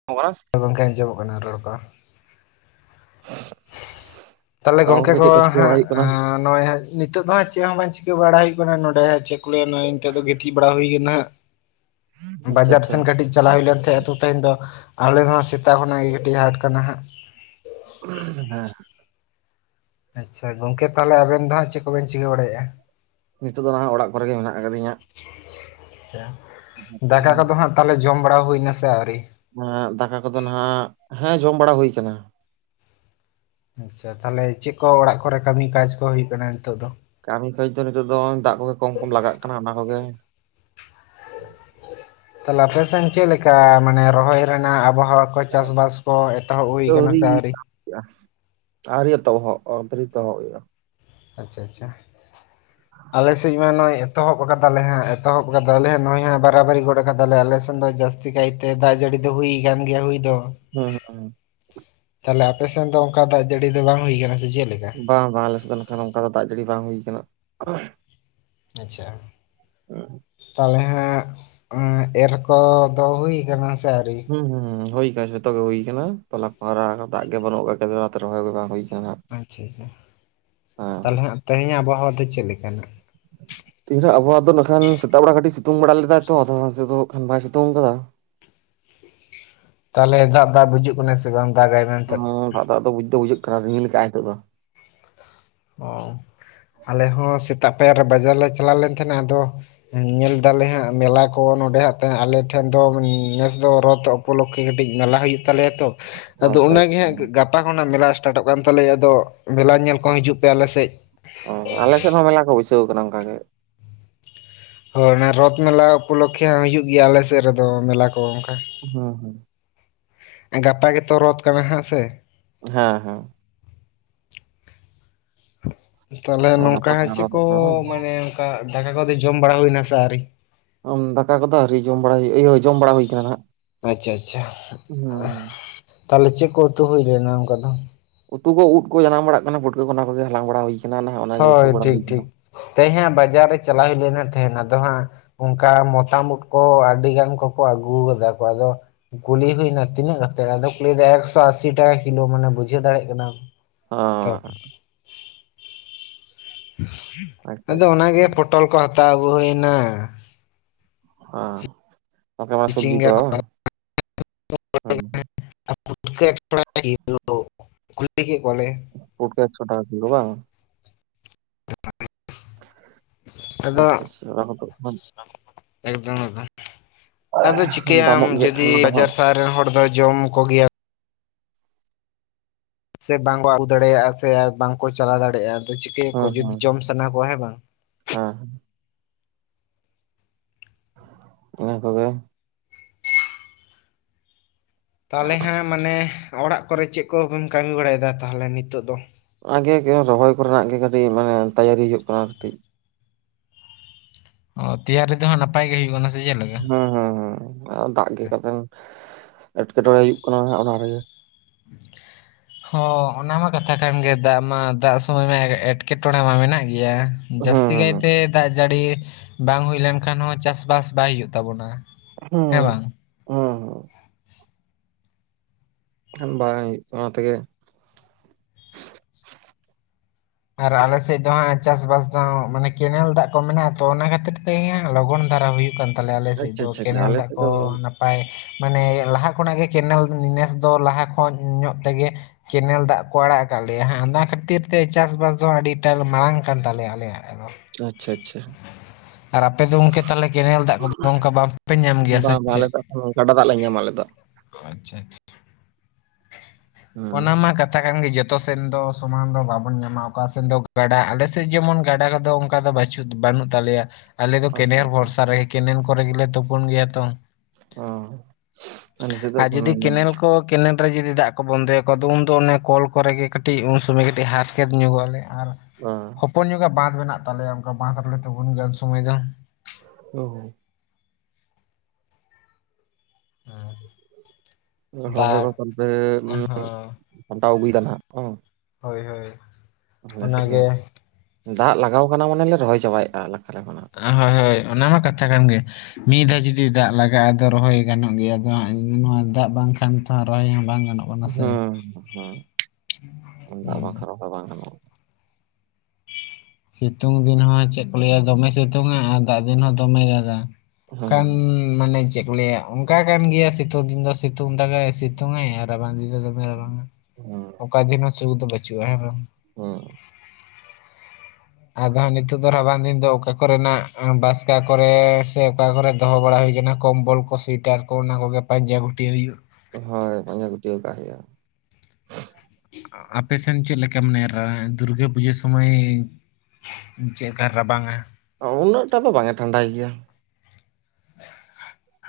[unintelligible] ᱜᱚᱝᱠᱮ ᱟᱸᱡᱚᱢᱚᱜ ᱠᱟᱱᱟ ᱨᱚᱲ ᱠᱚ᱾ ᱛᱟᱦᱚᱞᱮ ᱛᱟᱣ ᱜᱚᱝᱠᱮ ᱠᱚ ᱪᱮᱫ ᱪᱤᱠᱟᱹ ᱦᱟᱸᱜ ᱵᱟᱲᱟᱭ ᱦᱩᱭᱩᱜ ᱠᱟᱱᱟ? ᱮᱸ ᱱᱚᱜᱼᱚᱭ ᱦᱟᱸᱜ ᱱᱤᱛᱚᱜ ᱫᱚ ᱦᱟᱸᱜ ᱪᱮᱜ ᱦᱚᱸ ᱵᱟᱝ ᱪᱤᱠᱟᱹ ᱵᱟᱲᱟ ᱦᱩᱭᱩᱜ ᱠᱟᱱᱟ ᱱᱚᱸᱰᱮ ᱦᱟᱸᱜ ᱪᱮᱜ ᱠᱚ ᱞᱮᱭᱟ ᱱᱚᱭ ᱱᱤᱛᱚᱜ ᱫᱚ ᱜᱤᱛᱤᱡᱼᱼ ᱵᱟᱲᱟ ᱦᱩᱭ ᱠᱟᱱᱟ ᱦᱟᱸᱜ ᱟᱪᱪᱷᱟ ᱵᱟᱡᱟᱨ ᱟᱪᱪᱷᱟ ᱥᱮᱱ ᱠᱟᱹᱴᱤᱡᱼᱼ ᱪᱟᱞᱟᱣ ᱦᱩᱭ ᱞᱮᱱ ᱛᱟᱦᱮᱸᱜ ᱟᱹᱛᱩ ᱛᱮᱦᱮᱸᱧ ᱫᱚ ᱟᱞᱮ ᱦᱚᱸ ᱥᱮᱛᱟᱜ ᱠᱷᱚᱱᱟᱜ ᱜᱮ ᱠᱟᱹᱤᱡ ᱦᱟᱸᱜ ᱟᱴᱠᱟᱱᱟ ᱦᱟᱸᱜ᱾ ᱦᱮᱸᱼᱼ ᱟᱪᱪᱷᱟ ᱜᱚᱝᱠᱮ ᱛᱟᱦᱚᱞᱮ ᱟᱵᱮᱱ ᱫᱚ ᱦᱟᱸᱜ ᱪᱮᱜ ᱠᱚᱵᱮᱱ ᱪᱤᱠᱟᱹ ᱵᱟᱲᱟᱭᱮᱜᱼᱟ? ᱱᱤᱛᱚᱜ ᱫᱚ ᱱᱟᱦᱟᱜ ᱚᱲᱟᱜ ᱠᱚᱨᱮᱜᱮ ᱢᱮᱱᱟᱜ ᱠᱟᱫᱤᱧᱟᱹ ᱪᱟ ᱫᱟᱠᱟ ᱠᱚᱫᱚ ᱦᱟᱸᱜ ᱛᱟᱞᱦᱮ ᱡᱚᱢ ᱵᱟᱲᱟᱣ ᱦᱩᱭᱱᱟ ᱥᱮ ᱟᱹᱣᱨᱤ? ᱮᱸᱜ ᱫᱟᱠᱟ ᱠᱚᱫᱚ ᱱᱟᱸᱜ ᱦᱮᱸ ᱡᱚᱢ ᱵᱟᱲᱟ ᱦᱩᱭ ᱠᱟᱱᱟ᱾ ᱟᱪᱪᱷᱟ ᱛᱟᱦᱚᱞᱮ ᱪᱮᱜ ᱠᱚ ᱚᱲᱟᱜ ᱠᱚᱨᱮ ᱠᱟᱹᱢᱤ ᱠᱟᱡ ᱠᱚ ᱦᱩᱭᱩᱜ ᱠᱟᱱᱟ ᱱᱤᱛᱚᱜ ᱫᱚ? ᱠᱟᱹᱢᱤ ᱠᱟᱹᱡᱽ ᱫᱚ ᱱᱤᱛᱚᱜ ᱫᱚ ᱦᱚᱜᱼᱚᱭ ᱫᱟᱜ ᱠᱚᱜᱮ ᱠᱚᱢ ᱠᱚᱢ ᱞᱟᱜᱟᱜ ᱠᱟᱱᱟ ᱚᱱᱟ ᱠᱚᱜᱮ᱾ ᱛᱟᱦᱚᱞᱮ ᱟᱯᱮ ᱥᱮᱱ ᱪᱮᱜ ᱞᱮᱠᱟ ᱢᱟᱱᱮ ᱨᱚᱦᱚᱭ ᱨᱮᱱᱟᱜ ᱟᱵᱚᱦᱟᱣᱟ? ᱠᱚ ᱪᱟᱥ ᱵᱟᱥ ᱠᱚ ᱮᱛᱚᱦᱚᱵ ᱦᱩᱭ ᱠᱟᱱᱟ ᱥᱮ ᱟᱹᱣᱨᱤ? [unintelligible] ᱟᱹᱣᱨᱤ ᱮᱛᱚᱦᱚᱵ ᱦᱩᱭᱩᱜᱼᱟ ᱟᱪᱪᱷᱟ ᱟᱪᱪᱷᱟ ᱟᱞᱮ ᱥᱮᱡ ᱢᱟ ᱱᱚᱜᱼᱚᱭ ᱮᱛᱚᱦᱚᱵ ᱠᱟᱫᱟᱞᱮ ᱦᱟᱸᱜ ᱮᱛᱚᱦᱚᱵ ᱠᱟᱫᱟᱞᱮ ᱦᱟᱸᱜ ᱱᱚᱭ ᱦᱟᱸᱜ ᱵᱟᱨᱟᱵᱟᱨᱤ ᱜᱚᱫ ᱠᱟᱫᱟᱞᱮ ᱟᱞᱮᱥᱮᱱ ᱫᱚ ᱡᱟᱹᱥ ᱛᱤ ᱠᱟᱭ ᱛᱮ ᱫᱟᱜ ᱡᱟᱹᱲᱤ ᱫᱚ ᱦᱩᱭ ᱠᱟᱱᱜᱮᱭᱟ ᱦᱩᱭ ᱫᱚ᱾ ᱦᱩᱸ ᱦᱩᱸ᱾ ᱛᱟᱦᱚᱞᱮ ᱟᱯᱮᱥᱮᱱ ᱫᱚ ᱚᱝᱠᱟ ᱫᱟᱜ ᱡᱟᱹᱲᱤ ᱫᱚ ᱵᱟᱝ ᱦᱩᱭ ᱟᱠᱟᱱᱟ ᱥᱮ ᱪᱮᱫ ᱞᱮᱠᱟ᱾ ᱵᱟᱝ ᱵᱟᱝ ᱟᱞᱮ ᱥᱮᱫ ᱫᱚ ᱞᱮᱠᱷᱟᱱ ᱚᱱᱠᱟ ᱫᱚ ᱫᱟᱜ ᱡᱟᱹᱲᱤ ᱵᱟᱝ ᱦᱩᱭ ᱟᱠᱟᱱᱟ᱾ ᱟᱪᱪᱷᱟ᱾ ᱦᱩᱸ᱾ ᱛᱟᱦᱞᱮ ᱦᱟᱜ ᱮᱨ ᱠᱚᱫᱚ ᱦᱩᱭ ᱟᱠᱟᱱᱟ ᱥᱮ ᱟᱹᱣᱨᱤ? ᱦᱩᱸ ᱦᱩᱸ ᱦᱩᱭ ᱠᱟᱱᱟ ᱡᱷᱛᱚ ᱜᱮ ᱦᱩᱭ ᱠᱟᱱᱟ ᱛᱚᱞᱟ ᱯᱚᱨᱮ ᱟᱨᱦᱚ ᱫᱟᱜ ᱜᱮ ᱵᱟᱹᱱᱩᱜ ᱟᱠᱟᱫᱟ ᱚᱱᱟᱛᱮ ᱨᱚᱦᱚᱭ ᱜᱮ ᱵᱟᱝ ᱦᱩᱭ ᱟᱠᱟᱱᱟ ᱦᱟᱸᱜ ᱟᱪᱪᱷᱟ ᱟᱪᱪᱷᱟ ᱦᱮᱸ ᱛᱟᱦᱚᱞᱮ ᱦᱟᱸᱜ ᱛᱮᱦᱮᱧᱟᱜ ᱟᱵᱚᱦᱟᱣᱟ ᱫᱚ ᱪᱮᱫ ᱞᱮᱠᱟᱱᱟᱜ? [inaudible] ᱛᱤᱦᱤᱧ ᱟᱵᱚᱣᱟᱜ ᱫᱚ ᱠᱷᱟᱱ ᱥᱮᱛᱟᱜ ᱵᱮᱲᱟ ᱠᱟᱹᱴᱤᱡ ᱥᱤᱛᱩᱝ ᱵᱮᱲᱟ ᱞᱮᱫᱟ ᱛᱚ ᱟᱫᱚᱛᱮ ᱫᱚ ᱠᱷᱟᱱ ᱵᱟᱭ ᱥᱤᱛᱩᱝ ᱟᱠᱟᱫᱟ᱾ ᱛᱟᱦᱚᱞᱮ ᱫᱟᱜ ᱫᱟᱜ ᱵᱩᱡᱷᱟᱹᱜ ᱠᱟᱱᱟ ᱥᱮ ᱵᱟᱝ? ᱫᱟᱜᱟᱭ ᱢᱮᱱᱛᱮ ᱦᱩᱸ ᱫᱟᱜ ᱫᱟᱜ ᱫᱚ ᱵᱩᱡ ᱫᱚ ᱵᱩᱡᱟᱹᱜ ᱠᱟᱱᱟ ᱨᱤᱢᱤᱞ ᱞᱮᱠᱟ ᱱᱤᱛᱚᱜ ᱫᱚ᱾ ᱚᱸ ᱟᱞᱮ ᱦᱚᱸ ᱥᱮᱛᱟᱜ ᱯᱟᱭᱟᱨ ᱨᱮ ᱵᱟᱡᱟᱨ ᱞᱮ ᱪᱟᱞᱟᱣ ᱞᱮᱱ ᱛᱟᱦᱮᱱᱟ ᱟᱫᱚ ᱧᱮᱞ ᱫᱟᱞᱮ ᱦᱟᱸᱜ ᱢᱮᱞᱟ ᱠᱚ ᱱᱚᱸᱰᱮ ᱟᱞᱮ ᱴᱷᱮᱱ ᱫᱚ ᱱᱮᱥ ᱫᱚ ᱨᱚᱛ ᱩᱯᱚᱞᱚᱠᱠᱷᱮ ᱠᱟᱹᱴᱤᱡ ᱢᱮᱞᱟ ᱦᱩᱭᱩᱜ ᱛᱟᱞᱮᱭᱟ ᱛᱚ ᱟᱫᱚ ᱟᱪᱪᱷᱟ ᱚᱱᱟᱜᱮ ᱦᱟᱸᱜ ᱜᱟᱯᱟ ᱠᱷᱚᱱᱟᱜ ᱢᱮᱞᱟ ᱮᱥᱴᱟᱴᱚᱜ ᱠᱟᱱ ᱛᱟᱞᱮᱭᱟ ᱟᱫᱚ ᱢᱮᱞᱟ ᱧᱮᱞ ᱠᱚ ᱦᱤᱡᱩᱜ ᱯᱮ ᱟᱞᱮᱥᱮᱫ᱾ ᱚᱸ ᱟᱞᱮᱥᱮᱫ ᱦᱚᱸ ᱢᱮᱞᱟ ᱠᱚ ᱵᱟᱭᱥᱟᱹᱣ ᱠᱟᱱᱟ ᱚᱱᱠᱟ ᱜᱮ᱾ ᱦᱳᱭ ᱚᱱᱟ ᱨᱚᱛ ᱢᱮᱞᱟ ᱩᱯᱚᱞᱚᱠᱠᱷᱮ ᱦᱚᱸ ᱦᱚᱭᱳᱜ ᱜᱮᱭᱟ ᱟᱞᱮᱥᱮᱫ ᱨᱮᱫᱚ ᱢᱮᱞᱟ ᱠᱚ ᱚᱱᱠᱟ᱾ ᱦᱩᱸ ᱦᱩᱸ᱾ ᱜᱟᱯᱟ ᱜᱮᱛᱚ ᱨᱚᱛ ᱠᱟᱱᱟ ᱦᱟᱸᱜ ᱥᱮ᱾ ᱦᱮᱸ ᱦᱮᱸ᱾ ᱛᱟᱦᱚᱞᱮ ᱱᱚᱝᱠᱟ ᱜᱟᱯᱟ ᱠᱟᱱᱟ ᱪᱮᱫ ᱠᱚ ᱨᱚᱛᱷ ᱵᱟᱝ ᱢᱟᱱᱮ ᱚᱱᱠᱟ ᱫᱟᱠᱟ ᱠᱚᱫᱚ ᱡᱚᱢ ᱵᱟᱲᱟ ᱦᱩᱭᱱᱟ ᱥᱮ ᱟᱨᱠᱤ? ᱟ ᱫᱟᱠᱟ ᱠᱚᱫᱚ ᱟᱣᱨᱤ ᱡᱚᱢ ᱵᱟᱲᱟ, ᱤᱭᱟᱹ ᱡᱚᱢ ᱵᱟᱲᱟ ᱦᱩᱭ ᱟᱠᱟᱱᱟ ᱦᱟᱸᱜ᱾ ᱟᱪᱪᱷᱟ ᱟᱪᱪᱷᱟ᱾ ᱦᱩᱸ᱾ ᱛᱟᱦᱚᱞᱮ ᱪᱮᱫ ᱠᱚ ᱩᱛᱩ ᱦᱩᱭ ᱞᱮᱱᱟ ᱚᱱᱠᱟ ᱫᱚ᱾ ᱩᱛᱩ ᱠᱚ ᱩᱫ ᱠᱚ ᱡᱟᱱᱟᱢ ᱵᱟᱲᱟᱜ ᱠᱟᱱᱟ ᱯᱩᱴᱠᱟᱹ ᱠᱚ ᱚᱱᱟ ᱠᱚᱜᱮ ᱦᱟᱞᱟᱝ ᱵᱟᱲᱟ ᱦᱩᱭ ᱟᱠᱟᱱᱟ ᱱᱟᱦᱟᱜ ᱚᱱᱟ ᱜᱮ ᱩᱛᱩ ᱦᱳᱭ ᱵᱟᱲᱟ ᱴᱷᱤᱠ ᱦᱩᱭ ᱠᱟᱱᱟ᱾ ᱴᱷᱤᱠ ᱛᱮᱦᱮᱧ ᱦᱟᱸᱜ ᱵᱟᱡᱟᱨ ᱨᱮ ᱪᱟᱞᱟᱣ ᱦᱩᱭ ᱞᱮᱱᱟ ᱛᱮᱦᱮᱱ ᱟᱫᱚ ᱦᱟᱸᱜ ᱚᱱᱠᱟ ᱢᱚᱛᱟᱢ ᱩᱫ ᱠᱚ ᱟᱹᱰᱤ ᱜᱟᱱ ᱠᱚᱠᱚ ᱟᱹᱜᱩ ᱠᱟᱫᱟ ᱠᱚ ᱟᱫᱚ ᱠᱩᱞᱤ ᱦᱩᱭᱱᱟ ᱛᱤᱱᱟᱹᱜ ᱠᱟᱛᱮᱫ ᱟᱫᱚ ᱠᱚ ᱞᱟᱹᱭᱟ ᱮᱠᱥᱚ ᱟᱥᱤ ᱴᱟᱠᱟ ᱠᱤᱞᱳ ᱢᱟᱱᱮ ᱵᱩᱡᱷᱟᱹᱣ ᱫᱟᱲᱮᱭᱟᱜ ᱠᱟᱱᱟᱢ᱾ ᱚᱸ ᱛᱚ ᱟᱪᱪᱷᱟ ᱟᱪᱪᱷᱟ ᱟᱫᱚ ᱚᱱᱟᱜᱮ ᱯᱚᱴᱚᱞ ᱠᱚ ᱦᱟᱛᱟᱣ ᱟᱹᱜᱩ ᱦᱩᱭᱱᱟ᱾ [inaudible] ᱢᱟ ᱥᱚᱵᱡᱤ ᱠᱚ ᱦᱮᱸ᱾ [inaudible] ᱠᱩᱞᱤ ᱠᱮᱜ ᱠᱚᱣᱟᱞᱮ ᱯᱩᱴᱠᱟᱹ ᱮᱠᱥᱚ ᱴᱟᱠᱟ ᱠᱤᱞᱳ ᱵᱟᱝ᱾ [unintelligible] ᱟᱫᱚ ᱟᱪᱪᱷᱟ ᱟᱪᱪᱷᱟ [unintelligible] ᱮᱠᱫᱚᱢ ᱮᱠᱫᱚᱢ᱾ ᱟᱫᱚ ᱪᱤᱠᱟᱹᱭᱟᱢ ᱫᱟᱢᱚᱜ ᱜᱮᱭᱟ ᱠᱷᱟᱱ ᱡᱩᱫᱤ ᱫᱚ ᱵᱟᱡᱟᱨ ᱥᱟᱦᱟᱨ ᱨᱮᱱ ᱦᱚᱲ ᱫᱚ ᱡᱚᱢ ᱠᱚᱜᱮᱭᱟ᱾ ᱥᱮ ᱵᱟᱝᱠᱚ ᱟᱹᱜᱩ ᱫᱟᱲᱮᱭᱟᱜᱼᱟ ᱥᱮ ᱵᱟᱝᱠᱚ ᱪᱟᱞᱟᱣ ᱫᱟᱲᱮᱭᱟᱜᱼᱟ ᱟᱫᱚ ᱪᱤᱠᱟᱹᱭᱟᱠᱚ ᱦᱮᱸ ᱡᱩᱫᱤ ᱦᱮᱸ ᱡᱚᱢ ᱥᱟᱱᱟ ᱠᱚᱣᱟ ᱦᱮᱸ ᱵᱟᱝ᱾ ᱦᱮᱸ᱾ ᱤᱱᱟ ᱠᱚᱜᱮ ᱾ ᱛᱟᱞᱦᱮ ᱦᱟᱸᱜ ᱢᱟᱱᱮ ᱚᱲᱟᱜ ᱠᱚᱨᱮ ᱪᱮᱜ ᱠᱚ ᱠᱚᱢ ᱠᱟᱹᱢᱤ ᱵᱟᱲᱟᱭᱫᱟ ᱛᱟᱞᱦᱮ ᱱᱤᱛᱚᱜ ᱫᱚ? ᱚᱱᱟᱜᱮ ᱨᱚᱦᱚᱭ ᱠᱚᱨᱮᱱᱟᱜ ᱜᱮ ᱠᱟᱹᱴᱤᱡ ᱢᱟᱱᱮ ᱛᱮᱭᱟᱨᱤ ᱦᱩᱭᱩᱜ ᱠᱟᱱᱟ ᱠᱟᱹᱴᱤᱡ ᱾ ᱚᱸ ᱛᱤᱭᱟᱨᱤ ᱫᱚ ᱱᱟᱯᱟᱭ ᱜᱮ ᱦᱩᱭᱩᱜ [unintelligible] ᱦᱩᱸ ᱦᱩᱸ ᱦᱩᱸ ᱫᱟᱜ ᱜᱮ ᱠᱟᱛᱮᱱ ᱮᱴᱠᱮᱴᱚᱲᱮ ᱦᱩᱭᱩᱜ ᱠᱟᱱᱟ ᱦᱟᱸᱜ ᱚᱱᱟ ᱨᱮᱜᱮ ᱾ [inaudible] ᱦᱚᱸ ᱚᱱᱟ ᱢᱟ ᱠᱟᱛᱷᱟ ᱠᱟᱱ ᱜᱮ ᱫᱟᱜ ᱢᱟ ᱫᱟᱜ ᱥᱚᱢᱚᱭ ᱢᱟ ᱮᱴᱠᱮᱴᱚᱬᱮ ᱢᱟ ᱢᱮᱱᱟᱜ ᱜᱮᱭᱟ ᱾ ᱦᱮᱸ ᱡᱟᱹᱥᱛᱤ ᱦᱮᱸ ᱦᱮᱸ ᱠᱟᱭᱛᱮ ᱫᱟᱜ ᱡᱟᱹᱲᱤ ᱵᱟᱝ ᱦᱩᱭ ᱞᱮᱱᱠᱷᱟᱱ ᱦᱚᱸ ᱪᱟᱥᱵᱟᱥ ᱵᱟᱭ ᱦᱩᱭᱩᱜ ᱛᱟᱵᱚᱱᱟ ᱾ ᱦᱩᱸ [inaudible] ᱵᱟᱝ ᱦᱩᱭᱩᱜ ᱚᱱᱟ ᱛᱮᱜᱮ ᱟᱨ ᱟᱞᱮᱥᱮᱫ ᱫᱚ ᱦᱟᱜ ᱪᱟᱥᱵᱟᱥ ᱫᱚ ᱢᱟᱱᱮ ᱠᱮᱱᱮᱞ ᱫᱟᱜ ᱠᱚ ᱢᱮᱱᱟᱜᱼᱟ ᱛᱚ ᱚᱱᱟ ᱠᱷᱟᱹᱛᱤᱨ [unintelligible] ᱞᱚᱜᱚᱱ ᱫᱷᱟᱨᱟ ᱦᱩᱭᱩᱜ ᱠᱟᱱ ᱾ ᱛᱟᱞᱮ ᱟᱞᱮ ᱥᱮᱫ ᱟᱪᱪᱷᱟ ᱫᱚ ᱟᱪᱪᱷᱟ ᱟᱪᱪᱷᱟ ᱠᱮᱱᱮᱞ ᱟᱞᱮ ᱫᱟᱜ ᱥᱮᱫ ᱠᱚ ᱫᱚ ᱱᱟᱯ ᱯᱟᱭ ᱢᱟᱱᱮ ᱞᱟᱦᱟ ᱠᱷᱚᱱᱟᱜ ᱜᱮ ᱠᱮᱱᱮᱞ ᱱᱮᱥ ᱫᱚ ᱞᱟᱦᱟ ᱠᱷᱚᱱ ᱧᱚᱜ ᱛᱮᱜᱮ ᱾ ᱠᱮᱱᱮᱞ ᱫᱟᱜ ᱠᱚ ᱟᱲᱟᱜ ᱟᱠᱟᱜ ᱞᱮᱭᱟ ᱚᱱᱟ ᱠᱷᱟᱹᱛᱤᱨ ᱛᱮ ᱾ ᱪᱟᱥᱵᱟᱥ ᱫᱚ ᱟᱹᱰᱤ ᱴᱟᱜ ᱢᱟᱲᱟᱝ ᱠᱟᱱ ᱛᱟᱞᱮᱭᱟ ᱟᱞᱮ ᱟᱲᱮ ᱫᱚ ᱾ ᱟᱪᱪᱷᱟ ᱟᱪᱪᱷᱟ ᱾ ᱟᱨ ᱟᱯᱮ ᱫᱚ ᱚᱝᱠᱮ ᱛᱟᱞᱮ ᱠᱮᱱᱮᱞ ᱫᱟᱜ ᱠᱚ ᱚᱱᱠᱟ ᱵᱟᱯᱮ ᱧᱟᱢ ᱜᱮᱭᱟ ᱥᱮ ᱵᱟᱝ ᱵᱟᱝ ᱟᱞᱮ ᱪᱮᱜ? ᱫᱚ ᱮᱠᱷᱚᱱ ᱜᱟᱰᱟ ᱫᱟᱜ ᱞᱮ ᱧᱟᱢᱟ ᱟᱞᱮ ᱫᱚ ᱾ ᱟᱪᱪᱷᱟ ᱟᱪᱪᱷᱟ ᱦᱮᱸ ᱚᱱᱟ ᱢᱟ ᱠᱟᱛ ᱛᱷᱟ ᱠᱟᱱ ᱜᱮ ᱡᱚᱛᱚ ᱥᱮᱱ ᱫᱚ ᱥᱚᱢᱟᱱ ᱫᱚ ᱵᱟᱵ ᱵᱚᱱ ᱧᱟᱢᱟ ᱚᱠᱟ ᱥᱮᱫ ᱫᱚ ᱜᱟᱰᱟ ᱟᱞᱮ ᱥᱮᱜ ᱡᱮᱢᱚᱱ ᱜᱟᱰᱟ ᱠᱚᱫᱚ ᱚᱱᱠᱟ ᱫᱚ ᱵᱟᱪᱩᱜ ᱵᱟᱹᱱᱩᱜ ᱛᱟᱞᱮᱭᱟ᱾ ᱟᱞᱮ ᱫᱚ ᱟᱪᱪᱷᱟ ᱠᱮᱱᱮᱨ ᱟᱪᱪᱷᱟ ᱵᱷᱚᱨᱥᱟ ᱨᱮ ᱠᱮᱱᱮᱞ ᱠᱚᱨᱮ ᱜᱮᱞᱮ ᱛᱳᱯᱳᱱ ᱜᱮᱭᱟ ᱛᱚ ᱾ ᱚ ᱟᱞᱮ ᱥᱮᱫ ᱫᱚ ᱟᱨ ᱡᱩᱫᱤ ᱠᱮᱱᱮᱞ [unintelligible] ᱠᱚ ᱠᱮᱱᱮᱞ ᱨᱮ ᱡᱩᱫᱤ ᱫᱟᱜ ᱠᱚ ᱵᱚᱱᱫᱚᱭᱟᱠᱚ ᱟᱫᱚ ᱩᱱᱫᱚ ᱚᱱᱮ ᱠᱚᱞ ᱠᱚᱨᱮ ᱜᱮ ᱠᱟᱹᱴᱤᱡ ᱩᱱ ᱥᱩᱢᱚᱭ ᱠᱟᱹᱴᱤᱡ ᱦᱟᱨ ᱾ ᱜᱮᱫ ᱧᱚᱜᱚᱜᱼᱟᱞᱮ ᱟᱨ ᱾ ᱚ ᱯᱚᱱ ᱧᱚᱜᱟᱜ ᱵᱟᱸᱫᱷ ᱢᱮᱱᱟᱜ ᱛᱟᱞᱮᱭᱟ ᱚᱱᱠᱟ ᱵᱟᱸᱫᱷ ᱨᱮᱞᱮ ᱛᱳᱵᱳᱱ ᱜᱮᱭᱟ ᱩᱱ ᱥᱚᱢᱚᱭ ᱫᱚ ᱾ [inaudible] ᱦᱮᱸ ᱨᱚᱦᱚᱭ ᱠᱚ ᱫᱟᱜ ᱦᱚᱸ [unintelligible] ᱥᱟᱢᱴᱟᱣ ᱟᱹᱜᱩᱭ ᱫᱟ ᱱᱟᱦᱟᱜ ᱾ ᱦᱳᱭ ᱦᱳᱭ, ᱟᱞᱮ ᱥᱮᱫ ᱜᱮ ᱚᱱᱟᱜᱮ ᱫᱟᱜ ᱞᱟᱜᱟᱣ ᱠᱟᱱᱟ ᱢᱟᱱᱮᱞᱮ ᱨᱚᱦᱚᱭ ᱪᱟᱵᱟᱭᱮᱫᱼᱟ ᱾ ᱦᱳᱭ ᱦᱳᱭ ᱚᱱᱟᱢᱟ ᱠᱟᱛᱷᱟ ᱠᱟᱱ ᱜᱮᱭᱟ ᱢᱤ ᱫᱷᱟᱣ ᱡᱩᱫᱤ ᱫᱤ ᱫᱟᱜ ᱞᱟᱜᱟᱜᱼᱟ ᱟᱫᱚ ᱨᱚᱦᱚᱭ ᱜᱟᱱᱚᱜ ᱜᱮᱭᱟ ᱟᱫᱚ ᱦᱟᱜ ᱤᱧ ᱱᱚᱣᱟ ᱫᱟᱜ ᱵᱟᱝᱠᱷᱟᱱ ᱛᱚᱦᱚᱸ ᱨᱚᱦᱚᱭ ᱦᱚᱸ ᱵᱟᱝ ᱜᱟᱱᱚᱜ ᱜᱮ [inaudible] ᱫᱟᱜ ᱵᱟᱝᱠᱷᱟᱨ ᱨᱚᱦᱚᱭ ᱵᱟᱝ ᱜᱟᱱᱚᱜ ᱾ ᱥᱤᱛᱩᱝ ᱫᱤᱱ ᱦᱚᱸ ᱪᱮᱜ ᱠᱚ ᱞᱟᱹᱭᱟ ᱫᱚᱢᱮ ᱥᱤᱛᱩᱝᱟ ᱟᱨ ᱫᱟᱜ ᱫᱤᱱ ᱦᱚᱸ ᱫᱚᱢᱮ ᱫᱟᱜᱟ, ᱦᱩᱸ ᱠᱷᱟᱱ ᱢᱟᱱᱮ ᱪᱮᱜ ᱠᱚ ᱞᱟᱹᱭᱟ ᱚᱱᱠᱟ ᱠᱟᱱ ᱜᱮᱭᱟ ᱥᱤᱛᱩᱝ ᱫᱤᱱ ᱫᱚ ᱥᱤᱫ ᱛᱩᱝ ᱫᱟᱨᱮ ᱥᱤᱛᱩᱝ ᱟᱭ ᱟᱨ ᱨᱟᱵᱟᱝ ᱫᱤᱱ ᱫᱚ ᱫᱚᱢᱮ ᱨᱟᱵᱟᱝᱟ ᱦᱩᱸ ᱚᱠᱟ ᱫᱤᱱ ᱦᱚᱸ ᱥᱩ ᱫᱚ ᱵᱟᱹᱪᱩᱜᱼᱟ ᱦᱮᱸ ᱵᱟᱝ ᱾ ᱦᱩᱸ ᱟᱫᱚ ᱦᱟᱜ ᱱᱤᱛᱚᱜ ᱫᱚ ᱨᱟᱵᱟᱝ ᱫᱤᱱ ᱫᱚ ᱚᱠᱟ ᱠᱚᱨᱮᱱᱟᱜ ᱵᱟᱥᱠᱟ ᱠᱚᱨᱮ ᱥᱮ ᱚᱠᱟ ᱠᱚᱨᱮ ᱾ ᱫᱚᱦᱚ ᱵᱟᱲᱟ ᱦᱩᱭ ᱠᱟᱱᱟ ᱠᱚᱢᱵᱚᱞ ᱠᱚ ᱥᱩᱭᱮᱴᱟᱨ ᱠᱚ ᱚᱱᱟ ᱠᱚᱜᱮ ᱯᱟᱸᱡᱟ ᱜᱷᱩᱴᱤ ᱦᱩᱭᱩᱜ ᱾ ᱦᱚᱭ ᱯᱟᱸᱡᱟ ᱜᱚᱴᱤᱭᱟᱹᱣ ᱠᱟᱜ ᱦᱚᱭᱟ ᱾ ᱟᱯᱮ ᱥᱮᱱ ᱪᱮᱜ ᱞᱮᱠᱟᱢ ᱢᱟᱱᱮ ᱨᱟᱹᱭ ᱫᱩᱨᱜᱟᱹ ᱯᱩᱡᱟᱹ ᱥᱚᱢᱚᱭ ᱪᱮᱫᱠᱟ ᱨᱟᱵᱟᱝᱟ ᱾ ᱩᱱᱟᱹᱜ ᱴᱟ ᱫᱚ ᱵᱟᱝᱟ ᱴᱷᱟᱱᱰᱟᱭ ᱜᱮᱭᱟ ᱾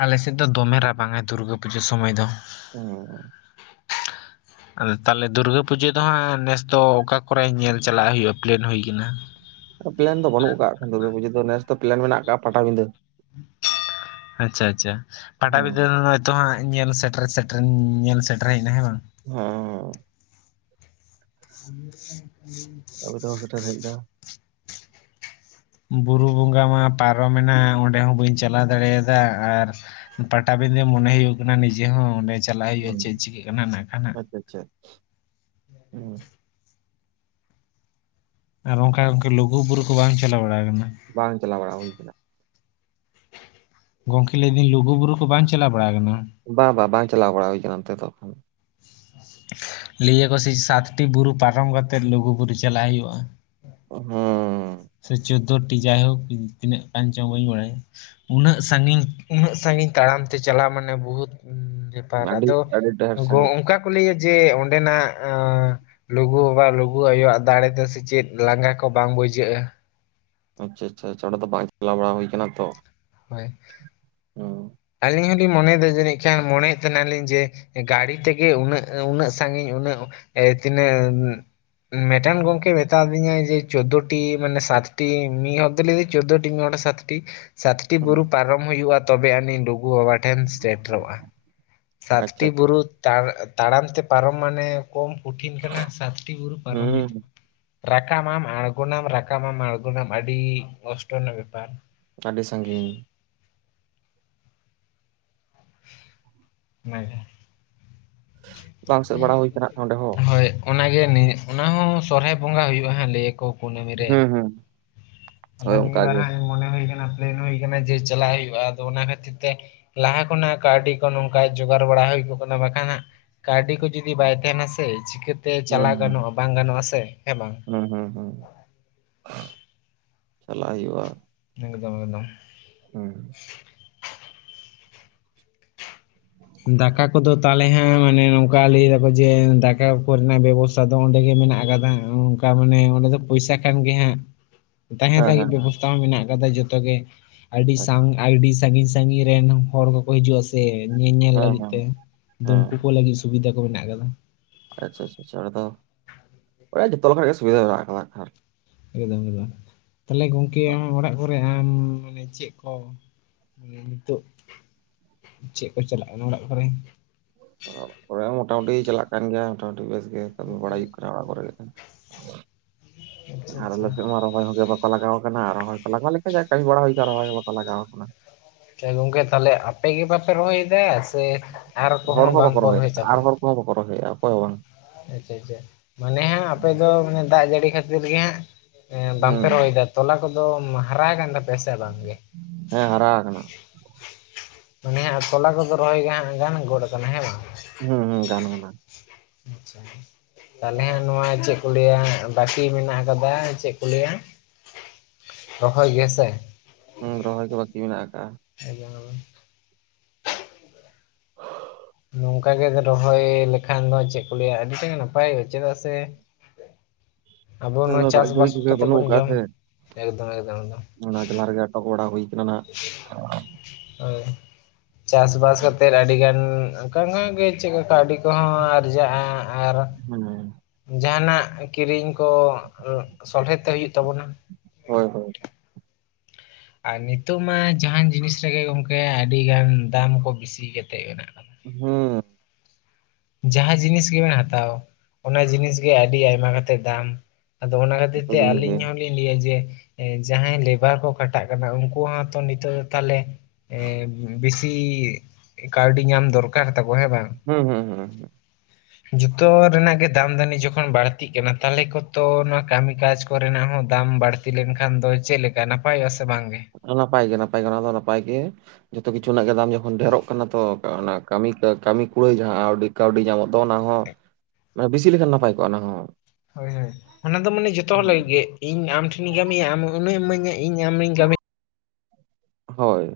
ᱟᱞᱮ ᱥᱮᱫ ᱫᱚ ᱫᱚᱢᱮ ᱨᱟᱵᱟᱝᱟᱭ ᱫᱩᱨᱜᱟᱹ ᱯᱩᱡᱟᱹ ᱥᱚᱢᱚᱭ ᱫᱚ᱾ ᱚ ᱟᱫᱚ ᱛᱟᱦᱚᱞᱮ ᱫᱩᱨᱜᱟᱹ ᱯᱩᱡᱟᱹ ᱫᱚ ᱦᱟᱸᱜ ᱱᱮᱥ ᱫᱚ ᱚᱠᱟ ᱠᱚᱨᱮ ᱧᱮᱞ ᱪᱟᱞᱟᱜ ᱦᱩᱭᱩᱜᱼᱟ ᱯᱞᱮᱱ ᱦᱩᱭ ᱠᱟᱱᱟ? ᱯᱞᱮᱱ ᱫᱚ ᱵᱟᱹᱱᱩᱜ ᱟᱠᱟᱫ ᱠᱷᱟᱱ ᱫᱩᱨᱵᱤ ᱯᱩᱡᱟᱹ ᱫᱚ ᱱᱮᱥ ᱫᱚ ᱯᱞᱮᱱ ᱢᱮᱱᱟᱜ ᱟᱠᱟᱫ ᱯᱟᱴᱟ ᱵᱤᱸᱫᱟᱹ᱾ ᱟᱪᱪᱷᱟ ᱟᱪᱪᱷᱟ ᱯᱟᱴᱟ ᱦᱩᱸ ᱵᱤᱫᱷᱹᱼᱼ ᱛᱚ ᱦᱟᱸᱜ ᱧᱮᱞ ᱥᱮᱴᱮᱨ ᱥᱮᱴᱮᱨ ᱧᱮᱞ ᱥᱮᱴᱮᱨᱱᱟ ᱦᱮᱸ ᱵᱟᱝ? ᱦᱸᱻ ᱟ [unintelligible] [unintelligible] ᱫᱟ ᱵᱩᱨᱩ ᱵᱚᱸᱜᱟ ᱢᱟ ᱯᱟᱨᱚᱢᱮᱱᱟ ᱚᱸᱰᱮ ᱦᱚᱸ ᱵᱟᱹᱧ ᱪᱟᱞᱟᱣ ᱫᱟᱲᱮ ᱭᱟᱫᱟ ᱟᱨᱼᱼ ᱯᱟᱴᱟᱵᱤᱸᱫᱮ ᱢᱚᱱᱮ ᱦᱩᱭᱩᱜ ᱠᱟᱱᱟ ᱱᱤᱡᱮ ᱦᱚᱸ ᱚᱸᱰᱮ ᱪᱟᱞᱟᱜ ᱦᱩᱭᱩᱜᱼᱟ ᱦᱩᱸ ᱪᱮᱫ ᱪᱤᱠᱟᱹᱜ ᱠᱟᱱᱟ ᱠᱷᱱᱟᱜ᱾ ᱟᱪᱪᱷᱟ, ᱦᱮᱸ ᱟᱨ ᱚᱱᱠᱟ ᱞᱩᱜᱩᱵᱩᱨᱩ ᱠᱚ ᱵᱟᱝ ᱪᱟᱞᱟᱣ ᱵᱟᱲᱟ ᱟᱠᱟᱱᱟ? ᱵᱟᱝ ᱪᱟᱞᱟᱣ ᱵᱟᱲᱟᱜᱼᱟ ᱦᱩᱭ ᱟᱠᱟᱱᱟ᱾ ᱜᱚᱝᱠᱮ ᱞᱟᱹᱭᱫᱤᱧ ᱞᱩᱜᱩ ᱵᱩᱨᱩ ᱠᱚ ᱵᱟᱝ ᱪᱟᱞᱟ ᱵᱟᱲᱟ ᱟᱠᱟᱱᱟᱢ? ᱵᱟ ᱵᱟ ᱵᱟ ᱪᱟᱞᱟᱣ ᱵᱟᱲᱟ ᱦᱩᱭ ᱟᱠᱟᱱᱟ ᱚᱱᱛᱮ ᱫᱚ᱾ ᱞᱟᱹᱭᱟᱠᱚ ᱥᱤ ᱥᱟᱛᱴᱤ ᱵᱩᱨᱩ ᱯᱟᱨᱚᱢ ᱠᱟᱛᱮᱫ ᱞᱩᱜᱩᱼᱵᱩᱨᱩ ᱪᱟᱞᱟᱜ ᱦᱩᱭᱩᱜᱼᱟ? ᱦᱩᱸᱻ ᱥᱮ ᱪᱳᱫᱽᱫᱳ ᱴᱤ ᱡᱟᱭᱦᱳᱠ ᱛᱤᱱᱟᱹᱜ ᱜᱟᱱ ᱪᱚ ᱵᱟᱹᱧ ᱵᱟᱲᱟᱭᱟ᱾ ᱩᱱᱟᱹᱜ ᱥᱟᱹᱜᱤᱧ ᱩᱱᱟᱹᱜ ᱥᱟᱹᱜᱤᱧ ᱛᱟᱲᱟᱢ ᱛᱮ ᱪᱟᱞᱟᱜ ᱢᱟᱱᱮ ᱵᱩᱦᱩᱛ ᱯᱟᱨ ᱟᱹᱰᱤ ᱟᱫᱚ ᱟᱹᱰᱤ ᱰᱷᱮᱨ ᱥᱟᱺᱜᱤᱧ ᱚᱝᱠᱟ ᱠᱚ ᱞᱟᱹᱭᱟ ᱡᱮ ᱚᱸᱰᱮᱱᱟᱜ ᱞᱩᱜᱩ ᱵᱟᱵᱟ ᱞᱩᱜᱩ ᱟᱭᱳ ᱣᱟᱜ ᱫᱟᱲᱮ ᱛᱮ ᱥᱮ ᱪᱮᱫ ᱞᱟᱸᱜᱟ ᱠᱚ ᱵᱟᱝ ᱵᱩᱡᱷᱟᱹᱜᱼᱟ᱾ ᱟᱪᱪᱷᱟ ᱟᱪᱪᱷᱟ ᱟᱪᱪᱷᱟ ᱚᱸᱰᱮ ᱫᱚ ᱵᱟᱝ ᱪᱟᱞᱟᱣ ᱵᱟᱲᱟ ᱦᱩᱭ ᱠᱟᱱᱟ ᱛᱚ᱾ ᱦᱳᱭ᱾ ᱦᱩᱢ ᱟᱹᱞᱤᱧ ᱦᱚᱞᱤᱧ ᱢᱚᱱᱮᱭᱮᱫᱟ ᱡᱟᱹᱱᱤᱡ ᱠᱷᱟᱱ ᱢᱚᱱᱮᱭᱮᱫ ᱛᱟᱦᱮᱱᱟ ᱞᱤᱧ ᱡᱮ ᱜᱟᱲᱤ ᱛᱮᱜᱮ ᱩᱱᱟᱹᱜ ᱩᱱᱟᱹᱜ ᱥᱟᱹᱜᱤᱧ ᱩᱱᱟᱹᱜ ᱛᱤᱱᱟᱹᱜ ᱢᱮᱴᱮᱱ ᱜᱚᱝᱠᱮ ᱢᱮᱛᱟ ᱟᱫᱤᱧᱟᱭ ᱡᱮ ᱪᱳᱫᱽᱫᱳ ᱴᱤ ᱢᱟᱱᱮ ᱥᱟᱛᱴᱤ ᱢᱤᱫ ᱦᱚᱲ ᱫᱚᱭ ᱞᱟᱹᱭᱫᱟ ᱪᱳᱫᱳᱚᱴᱤ ᱢᱤᱫ ᱦᱚᱲ ᱥᱟᱛ ᱴᱤ ᱥᱟᱛ ᱴᱤ ᱦᱩᱸ ᱵᱩᱨᱩ ᱯᱟᱨᱚᱢ ᱦᱩᱭᱩᱜᱼᱟ ᱛᱚᱵᱮ ᱟᱹᱱᱤᱡ ᱞᱩᱜᱩ ᱵᱟᱵᱟ ᱴᱷᱮᱱ ᱥᱮᱴᱮᱨᱚᱜᱼᱟ᱾ ᱥᱟᱛ ᱟᱪᱪᱷᱟ ᱴᱤ ᱟᱪᱪᱷᱟ ᱵᱩᱨᱩ ᱛᱟᱲ ᱛᱟᱲᱟᱢ ᱛᱮ ᱯᱟᱨᱚᱢ ᱢᱟᱱᱮ ᱠᱚᱢ ᱠᱩᱴᱷᱤᱱ ᱠᱟᱱᱟ ᱥᱟᱛᱴᱤ ᱵᱩᱨᱩ ᱯᱟᱨᱚᱢ ᱦᱩᱭᱩᱜᱼᱼ ᱦᱩᱸ ᱨᱟᱠᱟᱵ ᱟᱢ ᱟᱬᱜᱳᱱᱟᱢ ᱨᱟᱠᱟᱵ ᱟᱢ ᱟᱬᱜᱳᱱᱟᱢ ᱟᱹᱰᱤ ᱠᱚᱥᱴᱚ ᱨᱮᱱᱟᱜ ᱵᱮᱯᱟᱨ᱾ ᱟᱹᱰᱤ ᱥᱟᱸᱜᱤᱧ᱾ ᱚᱱᱟᱜᱮ᱾ ᱵᱟᱝ ᱥᱮᱫ ᱵᱟᱲᱟ ᱦᱩᱭ ᱠᱟᱱᱟ ᱱᱚᱸᱰᱮ ᱦᱚᱸ᱾ ᱦᱳᱭ ᱚᱱᱟᱜᱮ ᱱᱮ ᱚᱱᱟ ᱦᱚᱸ ᱥᱚᱨᱦᱟᱭ ᱵᱚᱸᱜᱟ ᱦᱩᱭᱩᱜᱼᱟ ᱦᱮᱸ ᱞᱟᱹᱭ ᱟᱠᱚ ᱠᱩᱱᱟᱹᱢᱤ ᱨᱮ ᱾ ᱦᱩᱸ ᱦᱩᱸ ᱟᱫᱚ ᱦᱳᱭ ᱚᱱᱠᱟ ᱱᱤᱭᱟᱹ ᱵᱟᱨ ᱜᱮ ᱦᱚᱸ ᱦᱟᱸᱜ ᱢᱚᱱᱮ ᱦᱩᱭ ᱠᱟᱱᱟ ᱯᱞᱮᱱ ᱦᱩᱭ ᱠᱟᱱᱟ ᱡᱮᱸ ᱪᱟᱞᱟᱜ ᱦᱩᱭᱩᱜᱼᱟ ᱟᱫᱚ ᱚᱱᱟ ᱠᱷᱟᱹᱛᱤᱨ ᱛᱮ ᱞᱟᱦᱟ ᱠᱷᱚ ᱱᱟᱜ ᱠᱟᱹᱣᱰᱤ ᱠᱚ ᱱᱚᱝᱠᱟ ᱡᱩᱜᱟᱲ ᱵᱟᱲᱟ ᱦᱩᱭ ᱠᱚᱜ ᱠᱟᱱᱟ ᱵᱟᱠᱷᱟᱱ ᱦᱟᱸᱜ ᱠᱟᱹᱣᱰᱤ ᱠᱚ ᱡᱩᱫᱤ ᱵᱟᱭ ᱛᱟᱦᱮᱱᱟ ᱥᱮ ᱪᱤᱠᱟᱹᱛᱮ ᱪᱟᱞᱟ ᱦᱩᱸ ᱦᱩᱸ ᱜᱟᱱᱚᱜᱼᱟ ᱵᱟᱝ ᱜᱟᱱᱚᱜ ᱟᱥᱮ ᱦᱮᱸ ᱵᱟᱝ? ᱦᱩᱸ ᱦᱩᱸ ᱦᱩᱸ ᱪᱟᱞᱟᱜ ᱦᱩᱭᱩᱜᱼᱟ᱾ ᱮᱠᱫᱚᱢ ᱮᱠᱫᱚᱢ ᱦᱩᱸ᱾ ᱫᱟᱠᱟ ᱠᱚᱫᱚ ᱛᱟᱞᱦᱮ ᱦᱟᱸᱜ ᱢᱟᱱᱮ ᱱᱚᱝᱠᱟ ᱞᱟᱹᱭ ᱫᱟᱠᱚ ᱡᱮ ᱫᱟᱠᱟ ᱠᱚᱨᱮᱱᱟᱜ ᱵᱮᱵᱚᱥ ᱛᱟ ᱫᱚ ᱚᱸᱰᱮ ᱜᱮ ᱢᱮᱱᱟᱜ ᱟᱠᱟᱫᱟ ᱚᱱᱠᱟ ᱢᱟᱱᱮ ᱚᱸᱰᱮ ᱫᱚ ᱯᱚᱭᱥᱟ ᱠᱷᱟᱱ ᱜᱮ ᱦᱟᱸᱜ [inaudible] ᱛᱟᱦᱮᱸ ᱞᱟᱹᱜᱤᱫ ᱦᱮᱸ ᱵᱮᱵᱚᱥᱛᱟ ᱦᱚᱸ ᱢᱮᱱᱟᱜ ᱟᱠᱟᱫᱟ ᱡᱚᱛᱚ ᱜᱮ ᱟᱹᱰᱤ ᱦᱮᱸ ᱥᱟᱝ ᱟᱹᱰᱤ ᱥᱟᱺᱜᱤᱧ ᱥᱟᱺᱜᱤᱧ ᱨᱮᱱ ᱦᱚᱲ ᱠᱚᱠᱚ ᱦᱤᱡᱩᱜᱼᱟ ᱥᱮ ᱧᱮᱧᱮᱞ ᱦᱮᱸ ᱞᱟᱹᱜᱤᱫ ᱦᱮᱸ ᱛᱮ ᱛᱚ ᱩᱝᱠᱩ ᱠᱚ ᱞᱟᱹᱜᱤᱫ᱾ ᱥᱩᱵᱤᱫᱟ ᱠᱚ ᱢᱮᱱᱟᱜ ᱟᱠᱟᱫᱟ ᱾ ᱟᱪᱪᱷᱟ ᱟᱪᱪᱷᱟ ᱪᱷᱟ ᱚᱱᱟᱫᱚ ᱚᱱᱟ ᱡᱚᱛᱚ ᱞᱮᱠᱟᱱᱟᱜ ᱜᱮ ᱥᱩᱵᱤᱫᱷᱟ ᱢᱮᱱᱟᱜ ᱟᱠᱟᱫᱟ ᱦᱟᱸᱜ ᱠᱷᱟᱱ᱾ ᱮᱠᱫᱚᱢ ᱮᱫᱚᱢ ᱛᱟᱞᱦᱮ ᱜᱚᱝᱠᱮ ᱟᱢᱟᱜ ᱚᱲᱟᱜ ᱠᱚ ᱨᱮ ᱟᱢ ᱢᱟᱱᱮ ᱪᱮᱜ ᱠᱚ ᱱᱤᱛᱚᱜ ᱪᱮᱜ ᱠᱚ ᱪᱟᱞᱟᱜ ᱠᱟᱱᱟ ᱚᱲᱟᱜ ᱠᱚᱨᱮ? ᱚᱲᱟᱜ ᱠᱚᱨᱮ ᱦᱚᱸ ᱢᱚᱴᱟᱢᱩᱴᱤ ᱪᱟᱞᱟᱜ ᱠᱟᱱ ᱜᱮᱭᱟ ᱢᱚᱴᱟᱢᱩᱴᱤ ᱵᱮᱥ ᱜᱮ ᱾ ᱠᱟᱹᱢᱤ ᱵᱟᱲᱟᱭ ᱦᱩᱭᱩᱜ ᱠᱟᱱᱟ ᱚᱲᱟᱜ ᱠᱚᱨᱮ ᱜᱮ ᱦᱟᱸᱜ ᱠᱷᱟᱱ ᱟᱪᱪᱷᱟ ᱟᱨ ᱟᱪᱪᱷᱟ ᱟᱞᱮ ᱥᱮᱫ ᱢᱟ ᱨᱚᱦᱚᱭ ᱦᱚᱸᱜᱮ ᱵᱟᱠᱚ ᱠᱚ ᱞᱟᱜᱟᱣ ᱠᱟᱱᱟ ᱟᱨ ᱨᱚᱦᱚᱭ ᱠᱚ ᱞᱟᱜᱟᱣ ᱞᱮᱠᱟ ᱡᱟ ᱠᱟᱹᱢᱤ ᱵᱟᱲᱟ ᱦᱩᱭ ᱠᱟᱜ ᱨᱚᱦᱚᱭ ᱜᱮ ᱵᱟᱠᱚ ᱞᱟᱜᱟᱣ ᱠᱟᱱᱟ ᱾ ᱥᱮ ᱜᱚᱝᱠᱮ ᱛᱟᱞᱦᱮ ᱟᱯᱮ ᱜᱮ ᱵᱟᱯᱮ ᱨᱚᱦᱚᱭᱮᱫᱟ ᱥᱮ ᱟᱨ ᱠᱚᱦᱚᱸ ᱵᱟᱠᱚ ᱵᱟᱝᱠᱚ ᱨᱚᱦᱚᱭᱮᱫᱟ ᱨᱚᱦᱚᱭ ᱟᱨ ᱪᱟᱵᱟ? ᱦᱚᱲ ᱚᱠᱚ ᱦᱚᱸ ᱵᱟᱠᱚ ᱨᱚᱦᱚᱭ ᱮᱸᱜ ᱟ ᱚᱠᱚᱭ ᱦᱚᱸ ᱵᱟᱝ ᱾ ᱟᱪᱪᱷᱟ ᱟᱪᱪᱷᱟ ᱢᱟᱱᱮ ᱦᱟᱸᱜ ᱟᱯᱮ ᱫᱚ ᱢᱟᱱᱮ ᱫᱟᱜ ᱡᱟᱹᱲᱤ ᱠᱷᱟᱹᱛᱤᱨ ᱜᱮ ᱦᱟᱸᱜ ᱮ ᱵᱟᱝᱯᱮ ᱦᱩᱸ ᱨᱚᱦᱚᱭ ᱫᱟ? ᱛᱚᱞᱟ ᱠᱚᱫᱚᱢ ᱦᱟᱨᱟ ᱠᱟᱱ ᱛᱟᱯᱮᱭᱟ ᱥᱮ ᱵᱟᱝ ᱜᱮ? ᱦᱮᱸ ᱦᱟᱨᱟ ᱟᱠᱟᱱᱟ ᱚᱱᱮ ᱦᱟᱜ ᱛᱚᱞᱟ ᱠᱚᱫᱚ ᱨᱚᱦᱚᱭ ᱜᱟ ᱜᱟᱱ ᱜᱚᱫ ᱟᱠᱟᱱᱟ ᱦᱮᱸ ᱵᱟᱝ? ᱦᱩᱸ ᱦᱩᱸ ᱜᱟᱱ ᱟᱠᱟᱱᱟ ᱾ ᱟᱪᱪᱷᱟ ᱪᱷᱟ ᱛᱟᱞᱦᱮ ᱦᱟᱸᱜ ᱱᱚᱣᱟ ᱪᱮᱜ ᱠᱚ ᱞᱟᱹᱭᱟ ᱵᱟᱹᱠᱤ ᱢᱮᱱᱟᱜ ᱟᱠᱟᱫᱟ ᱪᱮᱜ ᱠᱚ ᱞᱟᱹᱭᱟ ᱨᱚᱦᱚᱭ ᱜᱮ ᱥᱮ? ᱦᱩᱸ ᱨᱚᱦᱚᱭ ᱜᱮ ᱵᱟᱠᱤ ᱢᱮᱱᱟᱜ ᱟᱠᱟᱜᱼᱟ᱾ [unintelligible] [unintelligible] ᱱᱚᱝᱠᱟ ᱜᱮ ᱨᱚᱦᱚᱭ ᱞᱮᱠᱷᱟᱱ ᱫᱚ ᱪᱮᱫ ᱠᱚ ᱞᱟᱹᱭᱟ ᱟᱹᱰᱤ ᱛᱮᱫ ᱱᱟᱯᱟᱭᱚᱜᱼᱟ ᱪᱮᱫᱟᱜ ᱥᱮ ᱟᱵᱚ ᱱᱤᱛᱚᱜ ᱱᱚᱣᱟ ᱫᱚ ᱫᱟᱜ ᱡᱟ. ᱲᱤ ᱪᱟᱥᱵᱟᱥ ᱠᱚᱜᱮ ᱠᱟᱛᱮ ᱵᱟᱱᱩᱜ ᱵᱚᱱ ᱟᱠᱟᱜ-ᱟ ᱡᱚᱢ ᱥᱮ, ᱮᱠᱫᱚᱢ ᱮᱠᱫᱚᱢ ᱮᱠᱫᱚᱢ ᱾ ᱚᱱᱟ ᱡᱮᱞᱟ ᱨᱮᱜᱮ ᱟᱴᱚᱠ ᱵᱟᱲᱟ ᱦᱩᱭ ᱠᱟᱱᱟ ᱱᱟᱜ, ᱦᱳᱭ ᱪᱟᱥᱵᱟᱥ ᱠᱟᱛᱮ ᱟᱹᱰᱤ ᱜᱟᱱ ᱚᱱᱠᱟ ᱠᱟ ᱜᱮ ᱪᱮᱫᱠᱟ ᱟᱹᱰᱤ ᱠᱚᱦᱚᱸ ᱟᱨᱡᱟᱜᱼᱟ ᱟᱨ ᱦᱮᱸ, ᱡᱟᱦᱟᱱᱟᱜ ᱠᱤᱨᱤᱧ ᱠᱚ ᱥᱚᱞᱦᱮ ᱛᱮ ᱦᱩᱭᱩᱜ ᱛᱟᱵᱚᱱᱟ᱾ ᱦᱳᱭ ᱦᱳᱭ, ᱟᱨ ᱱᱤᱛᱚᱜ ᱢᱟ ᱡᱟᱦᱟᱱ ᱡᱤᱱᱤᱥ ᱨᱮᱜᱮ ᱜᱚᱝᱠᱮ ᱟᱹᱰᱤ ᱜᱟᱱ ᱫᱟᱢ ᱠᱚ ᱵᱤᱥᱤ ᱠᱟᱛᱮᱜ ᱛᱟᱦᱮᱸᱱᱟ᱾ ᱦᱩ, ᱡᱟᱦᱟᱸ ᱡᱤᱱᱤᱥ ᱜᱮᱵᱮᱱ ᱦᱟᱛᱟᱣ ᱚᱱᱟ ᱡᱤᱱᱤᱥ ᱜᱮ ᱟᱹᱰᱤ ᱟᱭᱢᱟ ᱠᱟᱛᱮ ᱫᱟᱢ, ᱟᱫᱚ ᱚᱱᱟ ᱠᱷᱟᱹᱛᱤᱨ ᱡᱚᱛᱚ ᱛᱮ ᱡᱤᱱᱤᱥ ᱜᱮ ᱟᱹᱞᱤᱧ ᱦᱚ ᱞᱤᱧ ᱞᱟᱹᱭᱟ ᱡᱮ ᱡᱟᱦᱟᱸᱭ ᱞᱮᱵᱟᱨ ᱠᱚ ᱠᱷᱟᱴᱟᱜ ᱠᱟᱱᱟ ᱩᱱᱠᱩ ᱦᱚᱸᱛᱚ ᱱᱤᱛᱚᱜ ᱫᱚ ᱛᱟᱦᱚᱞᱮ ᱮ ᱵᱮᱥᱤ ᱠᱟᱹᱣᱰᱤ ᱧᱟᱢ ᱫᱚᱨᱠᱟᱨ ᱛᱟᱠᱚ ᱦᱮᱸ ᱵᱟᱝ? ᱦᱩᱸ ᱦᱩᱸ ᱦᱩᱸ ᱦᱩᱸ, ᱡᱚᱛᱚ ᱨᱮᱱᱟᱜ ᱜᱮ ᱫᱟᱢ ᱫᱟᱹᱱᱤ ᱡᱚᱠᱷᱚᱱ ᱵᱟᱹᱲᱛᱤᱜ ᱠᱟᱱᱟ ᱛᱟᱦᱚᱞᱮ ᱠᱚᱛᱚ ᱱᱚᱣᱟ ᱠᱟᱹᱢᱤ ᱠᱟᱡᱽ ᱠᱚᱨᱮᱱᱟᱜ ᱦᱚᱸ ᱫᱟᱢ ᱵᱟᱹᱲᱛᱤ ᱛᱤ ᱞᱮᱱᱠᱷᱟᱱ ᱫᱚ ᱪᱮᱫ ᱞᱮᱠᱟ ᱱᱟᱯᱟᱭᱚᱜᱼᱟ ᱥᱮ ᱵᱟᱝᱜᱮ? ᱱᱟᱯᱟᱭ ᱜᱮ ᱱᱟᱯᱟᱭ ᱜᱮ ᱚᱱᱟ ᱫᱚ ᱱᱟᱯᱟᱭ ᱜᱮ, ᱡᱚᱛᱚ ᱠᱤᱪᱷᱩ ᱨᱮᱱᱟᱜ ᱜᱮ ᱫᱟᱢ ᱡᱚᱠᱷᱚᱱ ᱰᱷᱮᱨᱚᱜ ᱠᱟᱱᱟ ᱛᱚ ᱠᱟᱹᱢᱤ ᱠᱟᱹᱢᱤ ᱠᱩᱲᱟᱹᱭ ᱡᱟᱦᱟᱸ ᱠᱟᱹᱣᱰᱤ ᱧᱟᱢᱚᱜ ᱫᱚ ᱚᱱᱟ ᱦᱚᱸ ᱢᱟᱱᱮ ᱵᱮᱥᱤ ᱞᱮᱠᱷᱟᱱ ᱱᱟᱯᱟᱭ ᱠᱚᱜᱼᱟ ᱚᱱᱟ ᱦᱚᱸ, ᱦᱳᱭ ᱦᱳᱭ ᱚᱱᱟ ᱫᱚ ᱢᱟᱱᱮ ᱡᱚᱛᱚ ᱦᱚᱲ ᱞᱟᱹᱜᱤᱫ ᱜᱮ ᱤᱧ ᱟᱢ ᱴᱷᱮᱱᱤᱧ ᱠᱟᱹᱢᱤᱭᱟ ᱟᱢ ᱩᱱᱟᱹᱜ ᱮᱢ ᱤᱢᱟᱹᱧᱟ ᱤᱧ ᱟᱹᱢᱮᱧ ᱠᱟᱹᱢ ᱦᱳᱭ᱾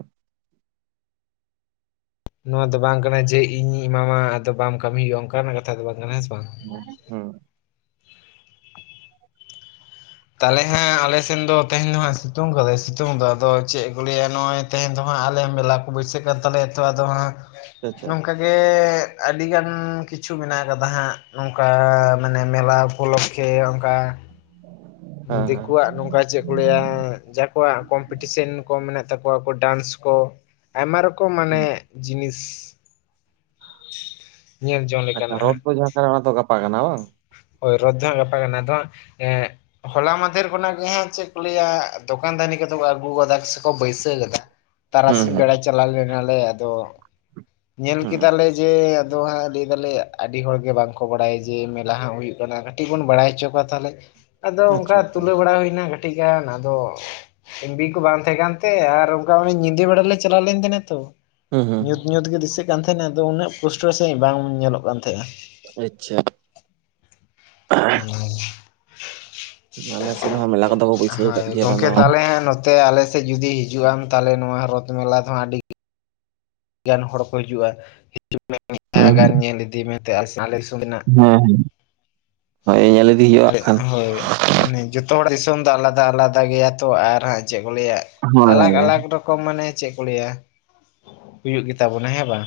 ᱱᱚᱣᱟ ᱫᱚ ᱵᱟᱝ ᱠᱟᱱᱟ ᱡᱮ ᱤᱧᱤᱧ ᱮᱢᱟᱢᱟ ᱟᱫᱚ ᱵᱟᱢ ᱠᱟᱹᱢᱤ ᱦᱩᱭᱩᱜᱼᱟ ᱚᱱᱠᱟᱱᱟᱜ ᱠᱟᱛᱷᱟ ᱫᱚ ᱵᱟᱝ ᱠᱟᱱᱟ, ᱦᱮᱸ ᱥᱮ ᱵᱟᱝ? ᱦᱩᱸ ᱛᱟᱦᱚᱞᱮ ᱦᱟᱸᱜ ᱟᱞᱮᱥᱱ ᱫᱚ ᱛᱮᱦᱮᱧ ᱫᱚ ᱦᱟᱸᱜ ᱥᱤᱛᱩᱝ ᱠᱟᱫᱟᱭ ᱥᱤᱛᱩᱝ ᱫᱚ ᱟᱫᱚ ᱪᱮᱫ ᱠᱚ ᱞᱟᱹᱭᱟ ᱱᱚᱜᱼᱚᱭ ᱛᱮᱦᱮᱧ ᱫᱚ ᱦᱟᱸᱜ ᱟᱞᱮ ᱢᱮᱞᱟ ᱠᱚ ᱵᱟᱹᱭᱥᱟᱹᱜ ᱠᱟᱱ ᱛᱟᱞᱮᱭᱟ ᱛᱚ ᱟᱫᱚ ᱦᱟᱸᱜ ᱟᱪᱪᱷᱟ ᱱᱚᱝᱠᱟ ᱜᱮ ᱟᱹᱰᱤᱜᱟᱱ ᱠᱤᱪᱷᱩ ᱢᱮᱱᱟᱜ ᱟᱠᱟᱫᱟ ᱦᱟᱸᱜ ᱱᱚᱝᱠᱟ ᱢᱟᱱᱮ ᱢᱮᱞᱟ ᱩᱯᱚᱞᱚᱠᱠᱷᱮ ᱚᱱᱠᱟ ᱦᱮᱸ ᱦᱮᱸ ᱫᱤᱠᱩᱣᱟᱜ ᱱᱚᱝᱠᱟ ᱪᱮᱫ ᱠᱞᱟᱹᱭᱟ ᱡᱟᱠᱚᱣᱟᱜ ᱠᱚᱢᱯᱤᱴᱤᱥᱮᱱ ᱠᱚ ᱢᱮᱱᱟᱜ ᱛᱟᱠᱚᱣᱟ ᱠᱚ ᱰᱟᱱᱥ ᱠᱚ᱾ ᱟᱭᱢᱟ ᱨᱚᱠᱚᱢ ᱢᱟᱱᱮ ᱡᱤᱱᱤᱥ ᱧᱮᱞ ᱡᱚᱝ ᱟᱪᱪᱷᱟ ᱞᱮᱠᱟᱱᱟᱜ ᱨᱚᱫ ᱦᱟᱸᱜ ᱫᱚ ᱡᱟᱦᱟᱸ ᱠᱟᱱᱟ ᱚᱱᱟ ᱫᱚ ᱜᱟᱯᱟᱜ ᱠᱟᱱᱟ ᱵᱟᱝ? ᱦᱳᱭ ᱨᱚᱫ ᱫᱚ ᱦᱟᱜ ᱜᱟᱯᱟ ᱠᱟᱱᱟ ᱟᱫᱚ ᱦᱟᱸᱜ ᱮᱸ ᱦᱚᱞᱟ ᱢᱟᱫᱷᱮᱨ ᱠᱷᱚᱱᱟᱜ ᱜᱮ ᱦᱟᱸᱜ ᱪᱮᱫ ᱠᱚ ᱞᱟᱹᱭᱟ ᱫᱚᱠᱟᱱ ᱫᱟᱱᱤ ᱠᱚᱫᱚ ᱠᱚ ᱟᱹᱜᱩ ᱠᱟᱫᱟ, ᱥᱮᱠᱚ ᱵᱟᱹᱭᱥᱟᱹᱣ ᱠᱟᱫᱟ᱾ ᱦᱩᱸ ᱛᱟᱨᱟᱥᱤᱧ ᱦᱩᱸ ᱵᱮᱲᱟ ᱪᱟᱞᱟᱣ ᱞᱮᱱᱟᱞᱮ ᱟᱫᱚ ᱧᱮᱞ ᱠᱮᱫᱟᱞᱮ ᱡᱮ ᱟᱫᱚ ᱦᱟᱸᱜ ᱞᱟᱹᱭ ᱫᱟᱞᱮ ᱟᱹᱰᱤ ᱦᱚᱲ ᱜᱮ ᱵᱟᱝᱠᱚ ᱵᱟᱲᱟᱭᱟ ᱡᱮ ᱢᱮᱞᱟ ᱦᱟᱸᱜ ᱦᱩᱭᱩᱜ ᱠᱟᱱᱟ ᱠᱟᱹᱴᱤᱡ ᱵᱚᱱ ᱵᱟᱲᱟᱭ ᱦᱚᱪᱚ ᱠᱚᱣᱟ ᱛᱟᱦᱚᱞᱮ, ᱟᱫᱚ ᱚᱱᱠᱟ ᱟᱪᱪᱷᱟ ᱟᱪᱪᱷᱟ ᱛᱩᱞᱟᱹᱣ ᱵᱟᱲᱟ ᱦᱩᱭᱱᱟ᱾ ᱴᱤᱡᱽ ᱜᱟᱱ ᱟᱫᱚ ᱮᱢ ᱵᱤ ᱠᱚ ᱵᱟᱝ ᱛᱟᱦᱮᱸ ᱠᱟᱱᱛᱮ, ᱟᱨ ᱚᱱᱠᱟ ᱚᱱᱮ ᱧᱤᱫᱟᱹ ᱵᱮᱲᱟ ᱞᱮ ᱪᱟᱞᱟᱣ ᱞᱮᱱ ᱛᱟᱦᱮᱸᱱᱟ ᱛᱚ᱾ ᱦᱩᱸ ᱦᱩᱸ ᱧᱩᱛ ᱧᱩᱛ ᱜᱮ ᱫᱤᱥᱟᱹᱜ ᱠᱟᱱ ᱛᱟᱦᱮᱱᱟ ᱟᱫᱚ ᱩᱱᱟᱹᱜ ᱯᱩᱥᱴᱟᱹ ᱥᱟᱦᱤᱡ ᱵᱟᱝ ᱧᱮᱞᱚᱜ ᱠᱟᱱ ᱛᱟᱸᱦᱮᱜᱼᱟ᱾ ᱟᱪᱪᱷᱟ ᱚᱱᱟ ᱟᱞᱮ ᱥᱮᱫ ᱦᱚᱸ ᱢᱮᱞᱟ ᱠᱚᱫᱚ ᱠᱚ ᱵᱟᱹᱭᱥᱟᱹᱣ ᱟᱠᱟᱫ ᱜᱮᱭᱟ ᱵᱟᱝ ᱫᱚ ᱵᱟᱝ᱾ ᱛᱮ ᱟᱞᱮᱥᱮᱫ ᱡᱩᱫᱤ ᱦᱤᱡᱩᱜᱼᱟᱢ ᱛᱟᱦᱚᱞᱮ ᱱᱚᱣᱟ ᱨᱚᱛ ᱢᱮᱞᱟ ᱫᱚᱦᱟᱸᱜ ᱟᱹᱰᱤ ᱟᱹᱰᱤ ᱜᱟᱱ ᱦᱚᱲ ᱠᱚ ᱦᱤᱡᱩᱜᱼᱟ, ᱦᱤᱡᱩᱜ ᱢᱮ ᱢᱤᱫ ᱫᱷᱟᱣ ᱵᱟᱝ ᱜᱟᱱ ᱧᱮᱞ ᱤᱫᱤ ᱢᱮ ᱟᱞᱮ ᱫᱤᱥᱚᱢ ᱨᱮᱱᱟᱜ᱾ ᱦᱮᱸ ᱦᱮᱸ ᱟᱞᱮ ᱦᱳᱭ᱾ ᱢᱟᱱᱮ ᱡᱚᱛᱚ ᱦᱚᱲ ᱫᱤᱥᱚᱢ ᱫᱚ ᱟᱞᱟᱫᱟ ᱟᱞᱟᱫᱟ ᱜᱮᱭᱟ ᱛᱚ ᱟᱨ ᱦᱟᱸᱜ ᱪᱮᱫ ᱠᱚ ᱞᱟᱹᱭᱟ ᱟᱞᱟᱜᱽ ᱟᱞᱟᱜᱽ ᱨᱚᱠᱚᱢ ᱚ ᱢᱟᱱᱮ ᱪᱮᱫ ᱠᱚ ᱞᱟᱹᱭᱟ, ᱦᱩᱭᱩᱜ ᱜᱮᱛᱟ ᱵᱚᱱᱟ ᱦᱮᱸ ᱵᱟᱝ᱾